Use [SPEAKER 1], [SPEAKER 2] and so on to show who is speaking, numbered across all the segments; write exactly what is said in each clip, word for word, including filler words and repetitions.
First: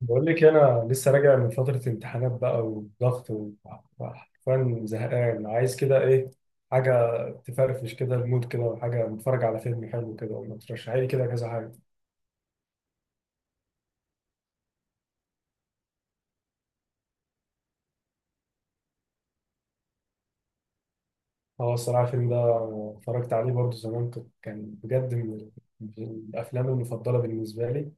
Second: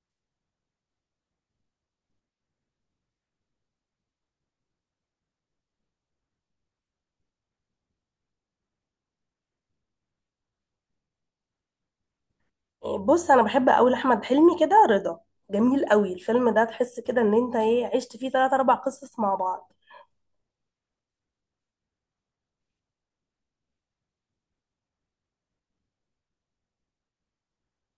[SPEAKER 1] بقول لك انا لسه راجع من فتره امتحانات بقى وضغط و- وحرفيا زهقان، عايز كده ايه حاجه تفرفش كده المود كده، وحاجه نتفرج على فيلم حلو كده، ولا ترشحي لي كده كذا حاجه.
[SPEAKER 2] بص، انا بحب قوي احمد حلمي كده. رضا جميل قوي الفيلم ده. تحس كده ان انت ايه عشت فيه ثلاث اربع قصص مع بعض.
[SPEAKER 1] هو الصراحه الفيلم ده اتفرجت عليه برضه زمان، كنت كان بجد من ال- من الافلام المفضله بالنسبه لي،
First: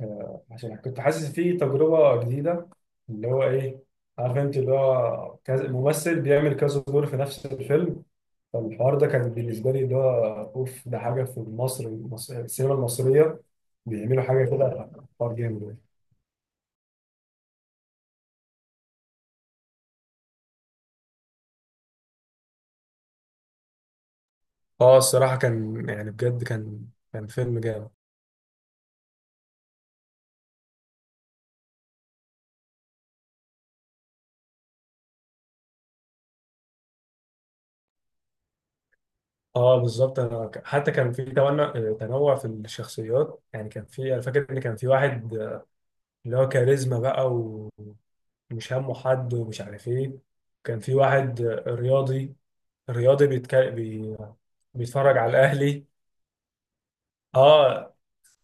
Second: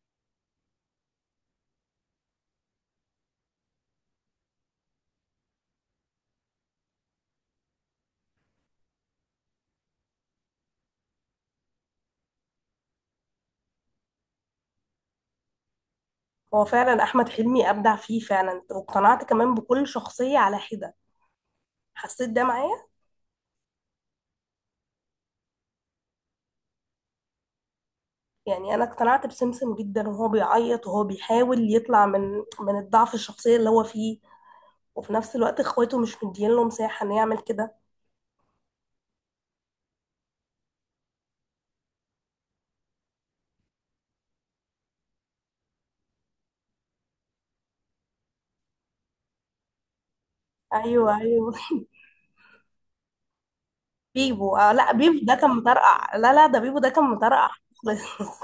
[SPEAKER 1] آه، عشان كنت حاسس فيه تجربه جديده، اللي هو ايه، عارف انت، اللي هو كذا ممثل بيعمل كذا دور في نفس الفيلم. فالحوار ده كان بالنسبة لي اللي هو أوف، ده حاجة في مصر المص- السينما المصرية بيعملوا حاجة كده، حوار جامد يعني.
[SPEAKER 2] هو فعلا احمد حلمي ابدع فيه فعلا، واقتنعت كمان بكل شخصية على حدة. حسيت ده معايا.
[SPEAKER 1] اه، الصراحة كان يعني بجد كان كان فيلم جامد.
[SPEAKER 2] يعني انا اقتنعت بسمسم جدا وهو بيعيط وهو بيحاول يطلع من من الضعف الشخصيه اللي هو فيه، وفي نفس الوقت اخواته مش مدين له مساحه انه يعمل كده.
[SPEAKER 1] اه بالظبط، انا ك- حتى كان في تنوع تنوع في الشخصيات، يعني كان في، انا فاكر ان كان في واحد آه، اللي هو كاريزما بقى و- ومش همه حد، ومش عارف ايه. كان في
[SPEAKER 2] ايوه،
[SPEAKER 1] واحد
[SPEAKER 2] ايوه.
[SPEAKER 1] آه، رياضي، رياضي بيتك... بي...
[SPEAKER 2] بيبو، آه لا،
[SPEAKER 1] بيتفرج
[SPEAKER 2] بيبو
[SPEAKER 1] على
[SPEAKER 2] ده كان
[SPEAKER 1] الاهلي.
[SPEAKER 2] مطرقع. لا لا ده بيبو ده كان مطرقع
[SPEAKER 1] اه،
[SPEAKER 2] خالص.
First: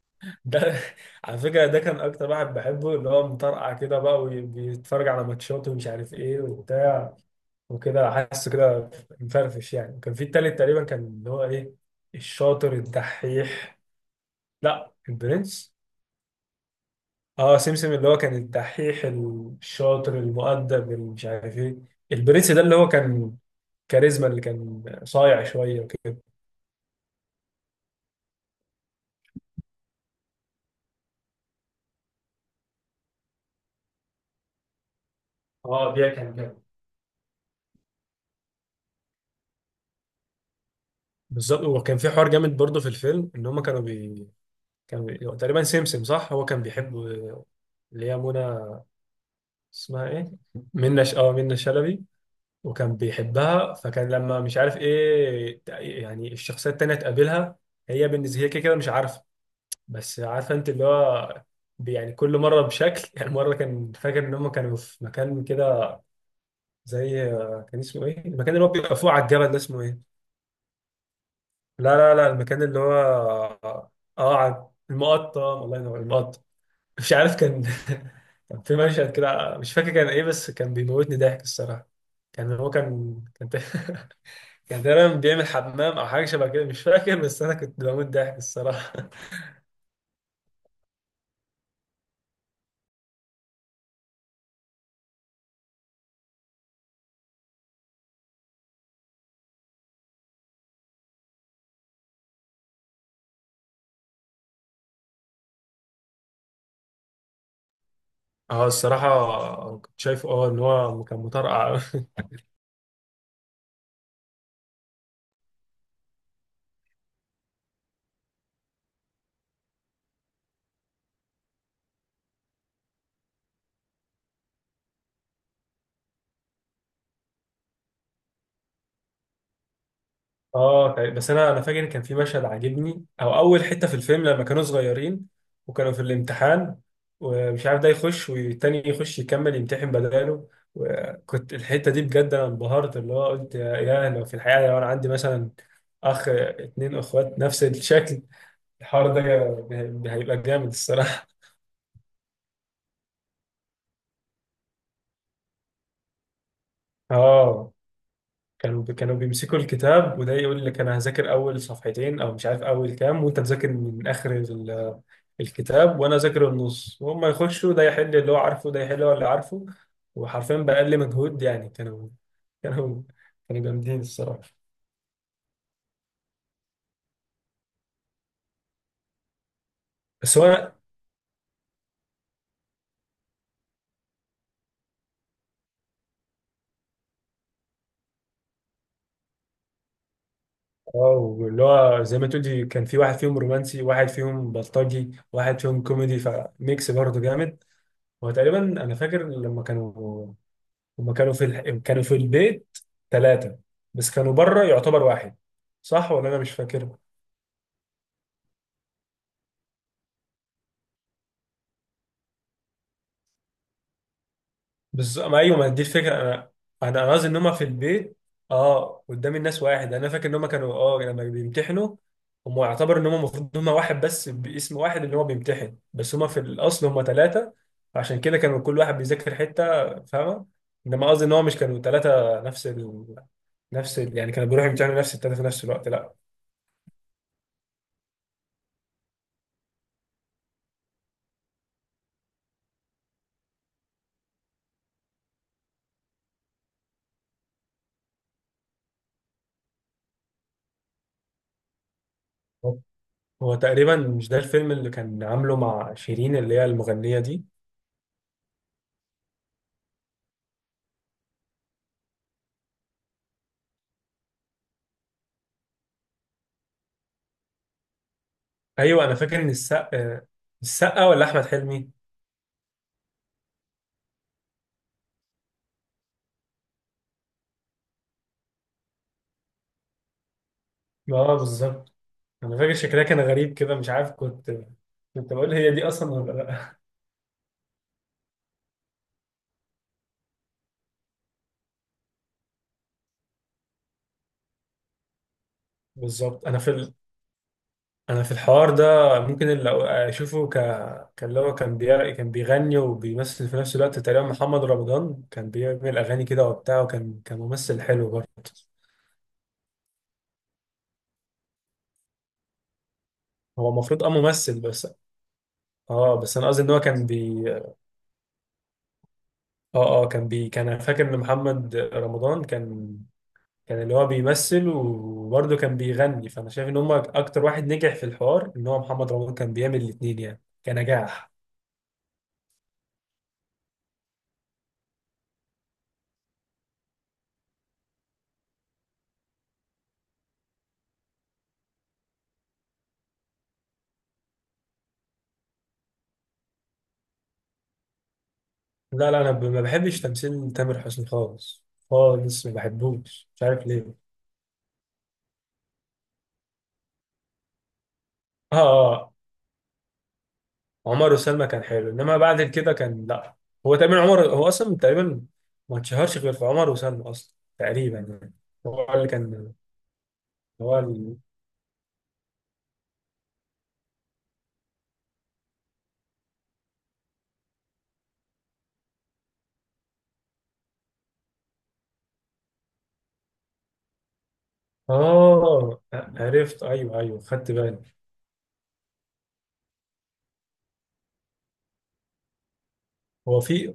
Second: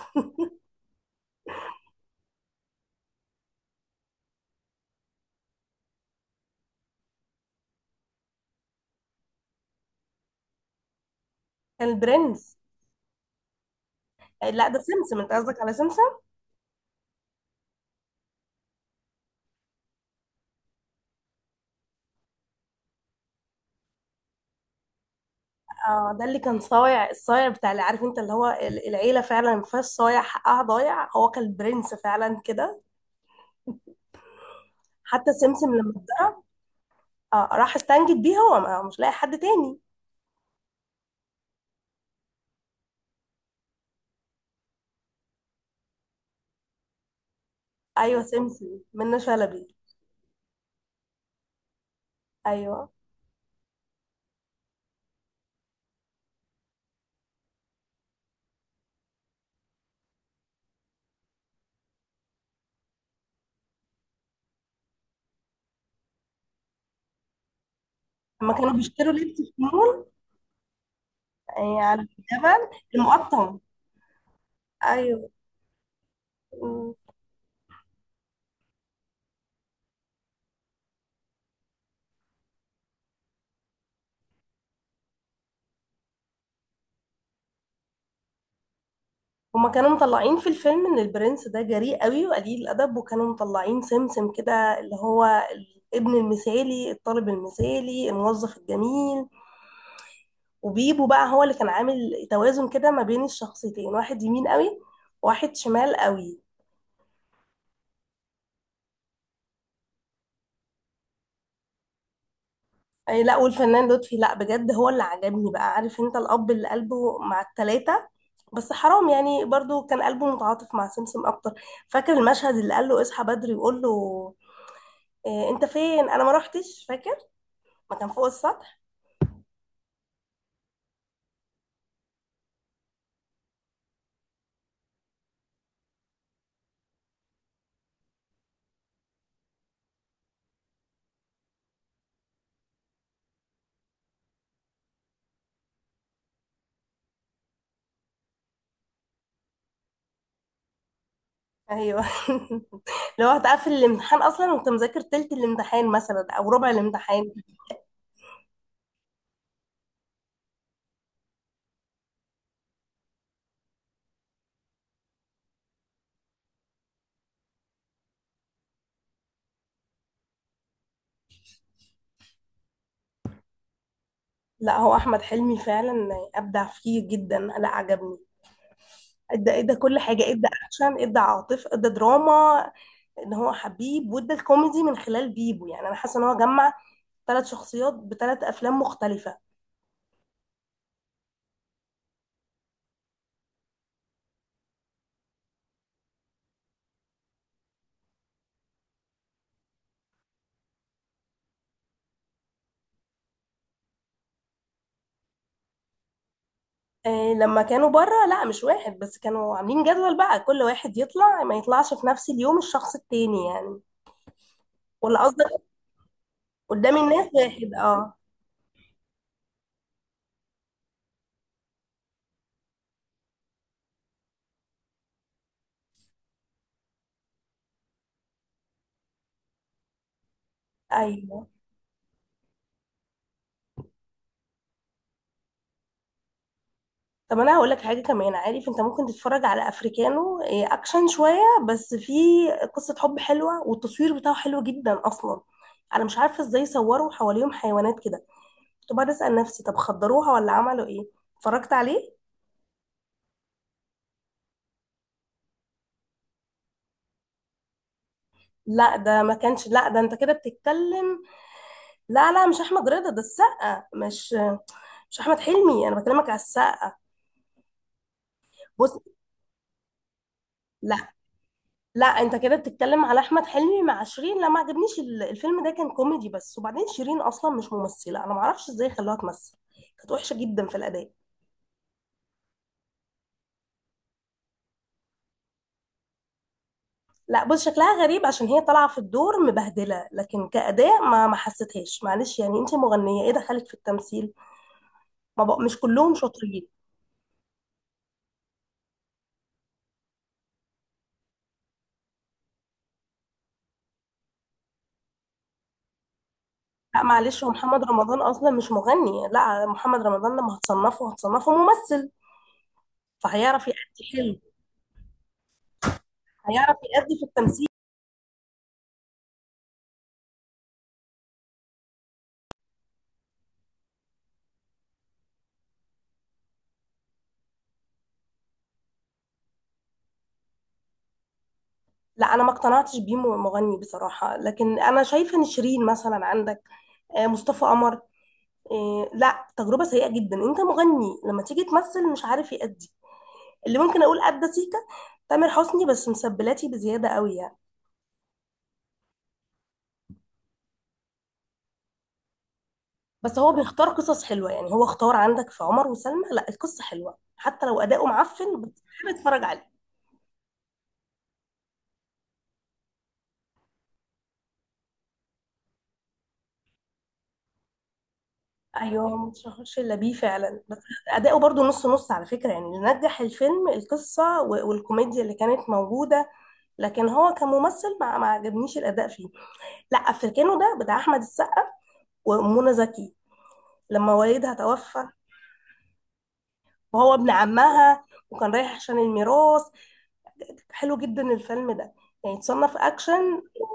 [SPEAKER 1] ده على فكرة ده كان أكتر واحد بحبه، اللي هو مطرقع كده بقى، وبيتفرج على ماتشات، ومش عارف إيه وبتاع، وكده حاسه كده مفرفش يعني. كان في التالت تقريبا، كان اللي هو إيه،
[SPEAKER 2] كان البرنس.
[SPEAKER 1] الشاطر الدحيح.
[SPEAKER 2] لا، ده
[SPEAKER 1] لا،
[SPEAKER 2] سمسم، انت قصدك على
[SPEAKER 1] البرنس.
[SPEAKER 2] سمسم.
[SPEAKER 1] اه، سمسم اللي هو كان الدحيح الشاطر المؤدب اللي مش عارف إيه. البرنس ده اللي هو كان كاريزما، اللي كان صايع شوية
[SPEAKER 2] اه،
[SPEAKER 1] وكده.
[SPEAKER 2] ده اللي كان صايع، الصايع بتاع، اللي عارف انت اللي هو ال- العيله فعلا ما فيهاش صايع حقها ضايع، هو كان البرنس فعلا كده. حتى سمسم لما
[SPEAKER 1] اه، ده كان جامد.
[SPEAKER 2] اه راح استنجد بيه، هو ما- مش لاقي حد تاني.
[SPEAKER 1] بالظبط. وكان في حوار جامد برضه في الفيلم، ان هم كانوا بي... كان بي- هو تقريبا سمسم، صح؟ هو كان بيحب اللي هي
[SPEAKER 2] ايوه، سمسم
[SPEAKER 1] منى.
[SPEAKER 2] منة شلبي.
[SPEAKER 1] اسمها ايه، منى ش... اه، منى شلبي.
[SPEAKER 2] ايوه.
[SPEAKER 1] وكان بيحبها، فكان لما مش عارف ايه ت- يعني الشخصيه التانيه تقابلها، هي بالنسبه هي كده كده مش عارفه، بس عارفه انت اللي هو بي- يعني كل مره بشكل يعني. مره كان فاكر ان هم كانوا في مكان كده زي، كان اسمه ايه
[SPEAKER 2] لما
[SPEAKER 1] المكان اللي هو
[SPEAKER 2] كانوا
[SPEAKER 1] بيبقى
[SPEAKER 2] بيشتروا
[SPEAKER 1] فوق على
[SPEAKER 2] لبس
[SPEAKER 1] الجبل
[SPEAKER 2] في
[SPEAKER 1] ده، اسمه
[SPEAKER 2] المول،
[SPEAKER 1] ايه؟
[SPEAKER 2] يعني
[SPEAKER 1] لا
[SPEAKER 2] على
[SPEAKER 1] لا لا، المكان
[SPEAKER 2] الجبل.
[SPEAKER 1] اللي هو،
[SPEAKER 2] المقطم.
[SPEAKER 1] اه، على
[SPEAKER 2] ايوه.
[SPEAKER 1] المقطم. الله ينور، المقطم. مش عارف كان كان في مشهد كده، مش فاكر كان ايه، بس كان بيموتني ضحك الصراحه. كان هو كان كان ت- كان تقريبا بيعمل حمام او حاجه شبه كده، مش فاكر، بس انا كنت بموت ضحك الصراحه.
[SPEAKER 2] هما كانوا مطلعين في الفيلم ان البرنس ده جريء قوي وقليل الادب، وكانوا مطلعين سمسم كده اللي هو الابن المثالي، الطالب المثالي، الموظف الجميل. وبيبو بقى هو اللي كان عامل توازن كده ما بين الشخصيتين، واحد يمين قوي وواحد شمال قوي.
[SPEAKER 1] اه الصراحه كنت شايف اه ان هو كان مطرقع.
[SPEAKER 2] أي لا، والفنان لطفي، لا بجد هو اللي عجبني بقى، عارف انت، الاب اللي قلبه مع التلاتة. بس حرام، يعني برضو كان قلبه متعاطف مع سمسم اكتر. فاكر المشهد اللي قال له اصحى بدري وقول له إيه انت فين، انا ما روحتش، فاكر؟ ما كان فوق السطح.
[SPEAKER 1] اه تقريبا. بس انا انا فاكر كان في مشهد عاجبني، او اول حته في الفيلم لما كانوا صغيرين، وكانوا في الامتحان، ومش عارف ده يخش والتاني يخش يكمل يمتحن بداله. وكنت الحته دي بجد انا انبهرت، اللي هو قلت يا يا لو في الحقيقه لو انا عندي مثلا اخ، اتنين اخوات نفس الشكل، الحوار ده هيبقى جامد الصراحه.
[SPEAKER 2] ايوه. لو هتقفل الامتحان اصلا وانت مذاكر تلت الامتحان مثلا او ربع الامتحان.
[SPEAKER 1] اه. كانوا كانوا بيمسكوا الكتاب، وده يقول لك انا هذاكر اول صفحتين، او مش عارف اول كام، وانت تذاكر من اخر ال- الكتاب، وانا اذاكر النص، وهم يخشوا، ده يحل اللي هو عارفه، ده يحل اللي هو اللي عارفه. وحرفيا باقل مجهود يعني. كانوا كانوا كانوا جامدين الصراحه.
[SPEAKER 2] لا، هو احمد حلمي فعلا ابدع فيه جدا، لا عجبني. ادى، ادى كل حاجه،
[SPEAKER 1] بس
[SPEAKER 2] ادى
[SPEAKER 1] هو
[SPEAKER 2] اكشن، ادى عاطف، ادى دراما، ان هو حبيب، وادى الكوميدي من خلال بيبو. يعني انا حاسه ان هو جمع ثلاث شخصيات بثلاث افلام مختلفه.
[SPEAKER 1] اه اللي هو زي ما تقولي، كان في واحد فيهم رومانسي، واحد فيهم بلطجي، واحد فيهم كوميدي، فميكس برضه جامد. هو تقريبا انا فاكر لما كانوا، هما كانوا في الح... كانوا في البيت ثلاثة، بس كانوا بره يعتبر واحد، صح ولا أنا مش فاكر؟
[SPEAKER 2] إيه لما كانوا بره، لا مش واحد، بس كانوا عاملين جدول بقى كل واحد يطلع ما يطلعش في نفس اليوم الشخص التاني يعني.
[SPEAKER 1] بس
[SPEAKER 2] ولا
[SPEAKER 1] ما، أيوه،
[SPEAKER 2] قصدك
[SPEAKER 1] ما دي الفكرة. أنا
[SPEAKER 2] قدام
[SPEAKER 1] أنا أنا قصدي
[SPEAKER 2] الناس
[SPEAKER 1] إن هما في
[SPEAKER 2] واحد؟ اه،
[SPEAKER 1] البيت، أه، قدام الناس واحد. أنا فاكر إن هما كانوا، أه لما بيمتحنوا هما يعتبر إن هما المفروض هما واحد، بس باسم واحد اللي هو بيمتحن، بس هما في الأصل هما ثلاثة، عشان كده كانوا كل واحد بيذاكر حتة، فاهمة؟ إنما قصدي إن هو
[SPEAKER 2] ايوه.
[SPEAKER 1] مش كانوا ثلاثة نفس ال... نفس ال... يعني كانوا بيروحوا يمتحنوا نفس الثلاثة في نفس الوقت، لا.
[SPEAKER 2] طب انا هقول لك حاجه كمان، عارف انت، ممكن تتفرج على افريكانو. إيه، اكشن شويه، بس في قصه حب حلوه، والتصوير بتاعه حلو جدا اصلا. انا مش عارفه ازاي صوروا حواليهم حيوانات كده، كنت بقعد اسال نفسي طب خدروها ولا عملوا ايه؟ اتفرجت عليه.
[SPEAKER 1] هو تقريبا مش ده الفيلم اللي كان عامله مع شيرين، اللي هي المغنية دي؟
[SPEAKER 2] لا ده ما كانش، لا ده انت كده بتتكلم، لا لا، مش احمد رضا، ده السقا، مش مش احمد حلمي، انا بكلمك على السقا. بص،
[SPEAKER 1] ايوه، انا فاكر ان السقا، السقا
[SPEAKER 2] لا
[SPEAKER 1] ولا احمد حلمي؟
[SPEAKER 2] لا، انت كده بتتكلم على احمد حلمي مع شيرين، لا ما عجبنيش ال- الفيلم ده، كان كوميدي بس. وبعدين شيرين اصلا مش ممثله، انا ما اعرفش ازاي خلوها تمثل، كانت وحشه جدا في الاداء.
[SPEAKER 1] اه بالظبط. انا فاكر شكلها كان غريب كده، مش عارف، كنت كنت بقول هي دي اصلا ولا لا.
[SPEAKER 2] لا بص، شكلها غريب عشان هي طالعه في الدور مبهدله، لكن كاداء ما ما حسيتهاش. معلش يعني انت مغنيه، ايه دخلك في التمثيل؟ ما بق... مش كلهم
[SPEAKER 1] بالظبط. انا
[SPEAKER 2] شاطرين.
[SPEAKER 1] في ال... انا في الحوار ده، ممكن اللي أو- اشوفه ك، كان اللي هو كان بي... كان بيغني وبيمثل في نفس الوقت تقريبا. محمد رمضان كان بيعمل اغاني كده وبتاع،
[SPEAKER 2] لا
[SPEAKER 1] وكان كان
[SPEAKER 2] معلش، هو
[SPEAKER 1] ممثل
[SPEAKER 2] محمد
[SPEAKER 1] حلو
[SPEAKER 2] رمضان
[SPEAKER 1] برضه.
[SPEAKER 2] اصلا مش مغني، لا محمد رمضان لما هتصنفه هتصنفه ممثل، فهيعرف
[SPEAKER 1] هو
[SPEAKER 2] يأدي
[SPEAKER 1] المفروض اه
[SPEAKER 2] حلو.
[SPEAKER 1] ممثل بس. اه بس انا قصدي ان
[SPEAKER 2] هيعرف
[SPEAKER 1] هو كان
[SPEAKER 2] يأدي في
[SPEAKER 1] بي،
[SPEAKER 2] التمثيل.
[SPEAKER 1] اه، اه، كان بي كان، أنا فاكر ان محمد رمضان كان كان اللي هو بيمثل، وبرضه كان بيغني. فانا شايف ان هم اكتر واحد نجح في الحوار، ان هو محمد رمضان كان بيعمل الاثنين يعني كنجاح.
[SPEAKER 2] لا انا ما اقتنعتش بيه م- مغني بصراحه، لكن انا شايفه ان شيرين مثلا عندك، آه، مصطفى قمر، آه، لا تجربه سيئه جدا. انت مغني لما تيجي تمثل مش عارف يأدي. اللي ممكن اقول ادى سيكا تامر حسني، بس مسبلاتي بزياده قوي يعني.
[SPEAKER 1] لا لا، انا ب- ما بحبش تمثيل تامر حسني خالص، خالص، ما بحبوش
[SPEAKER 2] بس
[SPEAKER 1] مش
[SPEAKER 2] هو
[SPEAKER 1] عارف
[SPEAKER 2] بيختار
[SPEAKER 1] ليه.
[SPEAKER 2] قصص حلوه، يعني هو اختار عندك في عمر وسلمى، لا القصه حلوه حتى لو اداؤه
[SPEAKER 1] اه
[SPEAKER 2] معفن، بس
[SPEAKER 1] اه،
[SPEAKER 2] بحب
[SPEAKER 1] آه،
[SPEAKER 2] اتفرج عليه.
[SPEAKER 1] عمر وسلمى كان حلو، انما بعد كده كان لا. هو تقريبا عمر هو اصلا تقريبا ما اتشهرش غير في عمر وسلمى اصلا تقريبا يعني، هو اللي
[SPEAKER 2] ايوه، ما
[SPEAKER 1] كان.
[SPEAKER 2] تشهرش الا بيه فعلا.
[SPEAKER 1] هو
[SPEAKER 2] بس اداؤه برضو نص نص على فكره، يعني اللي نجح الفيلم القصه و- والكوميديا اللي كانت موجوده، لكن هو كممثل ما ما عجبنيش الاداء فيه. لا، افريكانو ده بتاع احمد السقا ومنى زكي، لما والدها توفى،
[SPEAKER 1] آه، عرفت، أيوه
[SPEAKER 2] وهو
[SPEAKER 1] أيوه،
[SPEAKER 2] ابن
[SPEAKER 1] خدت بالي.
[SPEAKER 2] عمها، وكان رايح عشان الميراث. حلو جدا الفيلم ده، يعني تصنف
[SPEAKER 1] هو
[SPEAKER 2] اكشن.
[SPEAKER 1] في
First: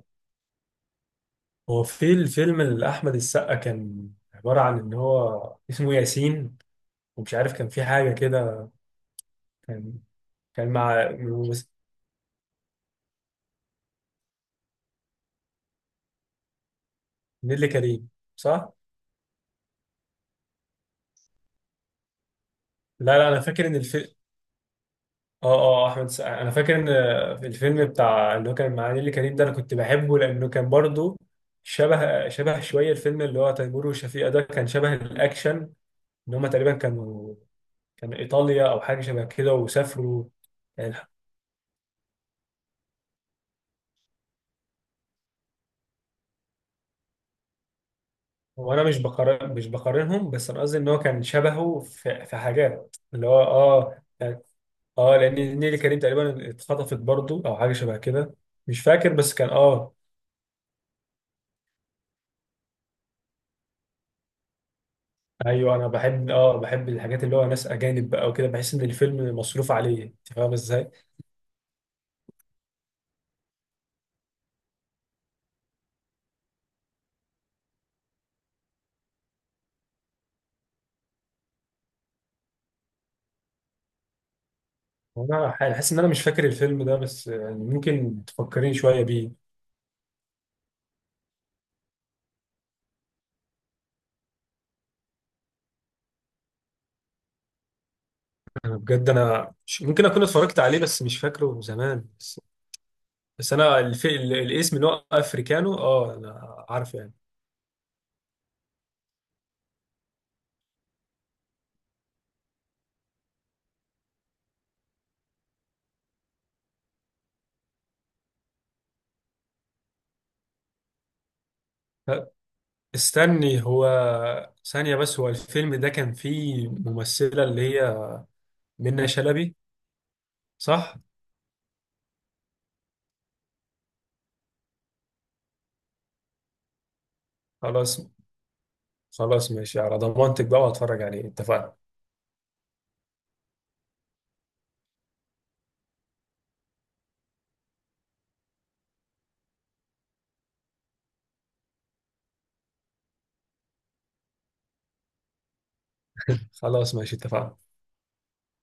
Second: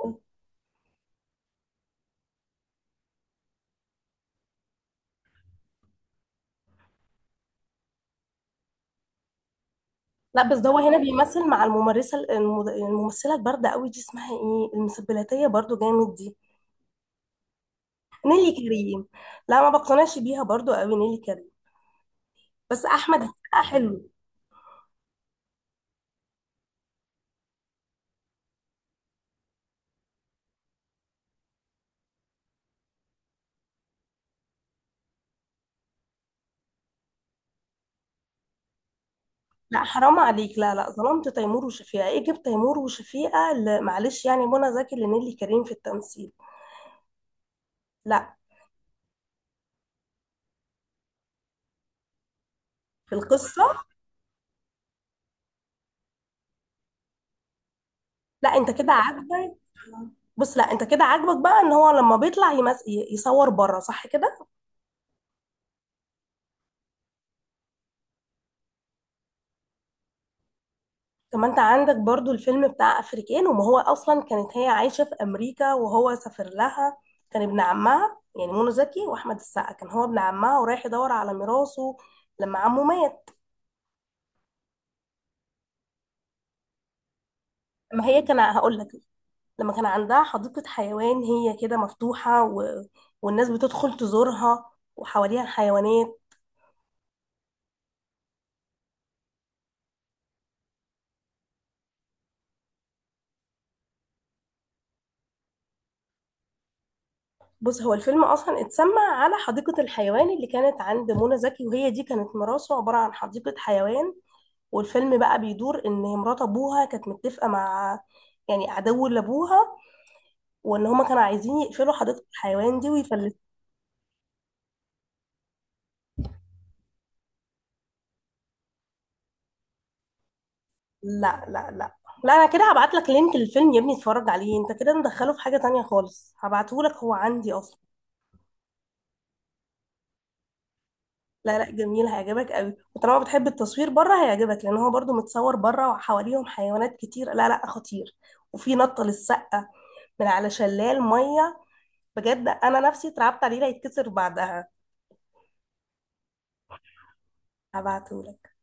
[SPEAKER 1] هو في الفيلم اللي أحمد السقا كان عبارة عن إن هو اسمه ياسين، ومش عارف كان في حاجة كده، كان
[SPEAKER 2] لا بس ده
[SPEAKER 1] كان
[SPEAKER 2] هو هنا
[SPEAKER 1] مع
[SPEAKER 2] بيمثل مع
[SPEAKER 1] بس-
[SPEAKER 2] الممارسه المد- الممثله البارده قوي دي، اسمها ايه، المسبلاتيه برضو جامد دي.
[SPEAKER 1] نيللي كريم،
[SPEAKER 2] نيلي
[SPEAKER 1] صح؟
[SPEAKER 2] كريم. لا ما بقتنعش بيها برضو قوي نيلي كريم، بس
[SPEAKER 1] لا
[SPEAKER 2] احمد
[SPEAKER 1] لا، أنا
[SPEAKER 2] السقا
[SPEAKER 1] فاكر إن الفيلم،
[SPEAKER 2] حلو.
[SPEAKER 1] آه آه أحمد السقا، أنا فاكر إن في الفيلم بتاع اللي هو كان مع نيللي كريم ده، أنا كنت بحبه لأنه كان برضه شبه، شبه شوية الفيلم اللي هو تيمور وشفيقة ده، كان شبه الأكشن، إن هما تقريبا كانوا، كان ايطاليا او حاجه شبه كده،
[SPEAKER 2] لا حرام
[SPEAKER 1] وسافروا
[SPEAKER 2] عليك، لا لا
[SPEAKER 1] يعني.
[SPEAKER 2] ظلمت تيمور وشفيقة، ايه جبت تيمور وشفيقة ل- معلش يعني منى زكي لنيلي كريم في التمثيل. لا.
[SPEAKER 1] هو انا مش بقارن، مش بقارنهم، بس انا قصدي ان هو كان شبهه في, في حاجات،
[SPEAKER 2] في
[SPEAKER 1] اللي هو
[SPEAKER 2] القصة.
[SPEAKER 1] اه يعني اه لان نيلي كريم تقريبا اتخطفت برضو او حاجه شبه كده،
[SPEAKER 2] لا، انت
[SPEAKER 1] مش
[SPEAKER 2] كده
[SPEAKER 1] فاكر، بس كان
[SPEAKER 2] عاجبك.
[SPEAKER 1] اه.
[SPEAKER 2] بص، لا انت كده عاجبك بقى ان هو لما بيطلع يمس... ي- يصور بره، صح كده؟
[SPEAKER 1] ايوه، انا بحب اه بحب الحاجات اللي هو ناس اجانب بقى وكده، بحس ان الفيلم مصروف عليه، انت فاهم ازاي؟
[SPEAKER 2] طب ما انت عندك برضو الفيلم بتاع افريكان، وما هو اصلا كانت هي عايشة في امريكا وهو سافر لها، كان ابن عمها، يعني منى زكي واحمد السقا كان هو ابن عمها ورايح يدور على ميراثه لما عمه مات.
[SPEAKER 1] وانا حاسس ان انا مش فاكر الفيلم ده، بس يعني
[SPEAKER 2] ما هي
[SPEAKER 1] ممكن
[SPEAKER 2] كان
[SPEAKER 1] تفكريني
[SPEAKER 2] هقول لك،
[SPEAKER 1] شويه بيه.
[SPEAKER 2] لما كان عندها حديقة حيوان، هي كده مفتوحة، و... والناس بتدخل تزورها وحواليها الحيوانات.
[SPEAKER 1] انا بجد انا مش- ممكن اكون اتفرجت عليه، بس مش فاكره زمان، بس انا الف... ال- الاسم اللي هو افريكانو، اه، انا عارف يعني.
[SPEAKER 2] بص، هو الفيلم أصلا اتسمى على حديقة الحيوان اللي كانت عند منى زكي، وهي دي كانت مراسه عبارة عن حديقة حيوان. والفيلم بقى بيدور إن مرات أبوها كانت متفقة مع، يعني عدو لأبوها، وإن هما كانوا عايزين يقفلوا حديقة
[SPEAKER 1] ه-
[SPEAKER 2] الحيوان دي ويفلتوا.
[SPEAKER 1] استني، هو ثانية بس، هو الفيلم ده كان فيه ممثلة اللي هي منة شلبي، صح؟
[SPEAKER 2] لا لا لا لا انا كده هبعت لك لينك للفيلم يا ابني اتفرج عليه، انت كده مدخله في حاجة تانية خالص، هبعته لك هو عندي اصلا.
[SPEAKER 1] خلاص، خلاص ماشي على ضمانتك بقى واتفرج عليه،
[SPEAKER 2] لا لا،
[SPEAKER 1] اتفقنا.
[SPEAKER 2] جميل، هيعجبك قوي، وطالما بتحب التصوير بره هيعجبك، لان هو برضو متصور بره وحواليهم حيوانات كتير. لا لا، خطير، وفي نطة للسقة من على شلال مية، بجد انا نفسي اترعبت عليه لا يتكسر بعدها.
[SPEAKER 1] خلاص، ماشي، اتفقنا.
[SPEAKER 2] هبعتهولك.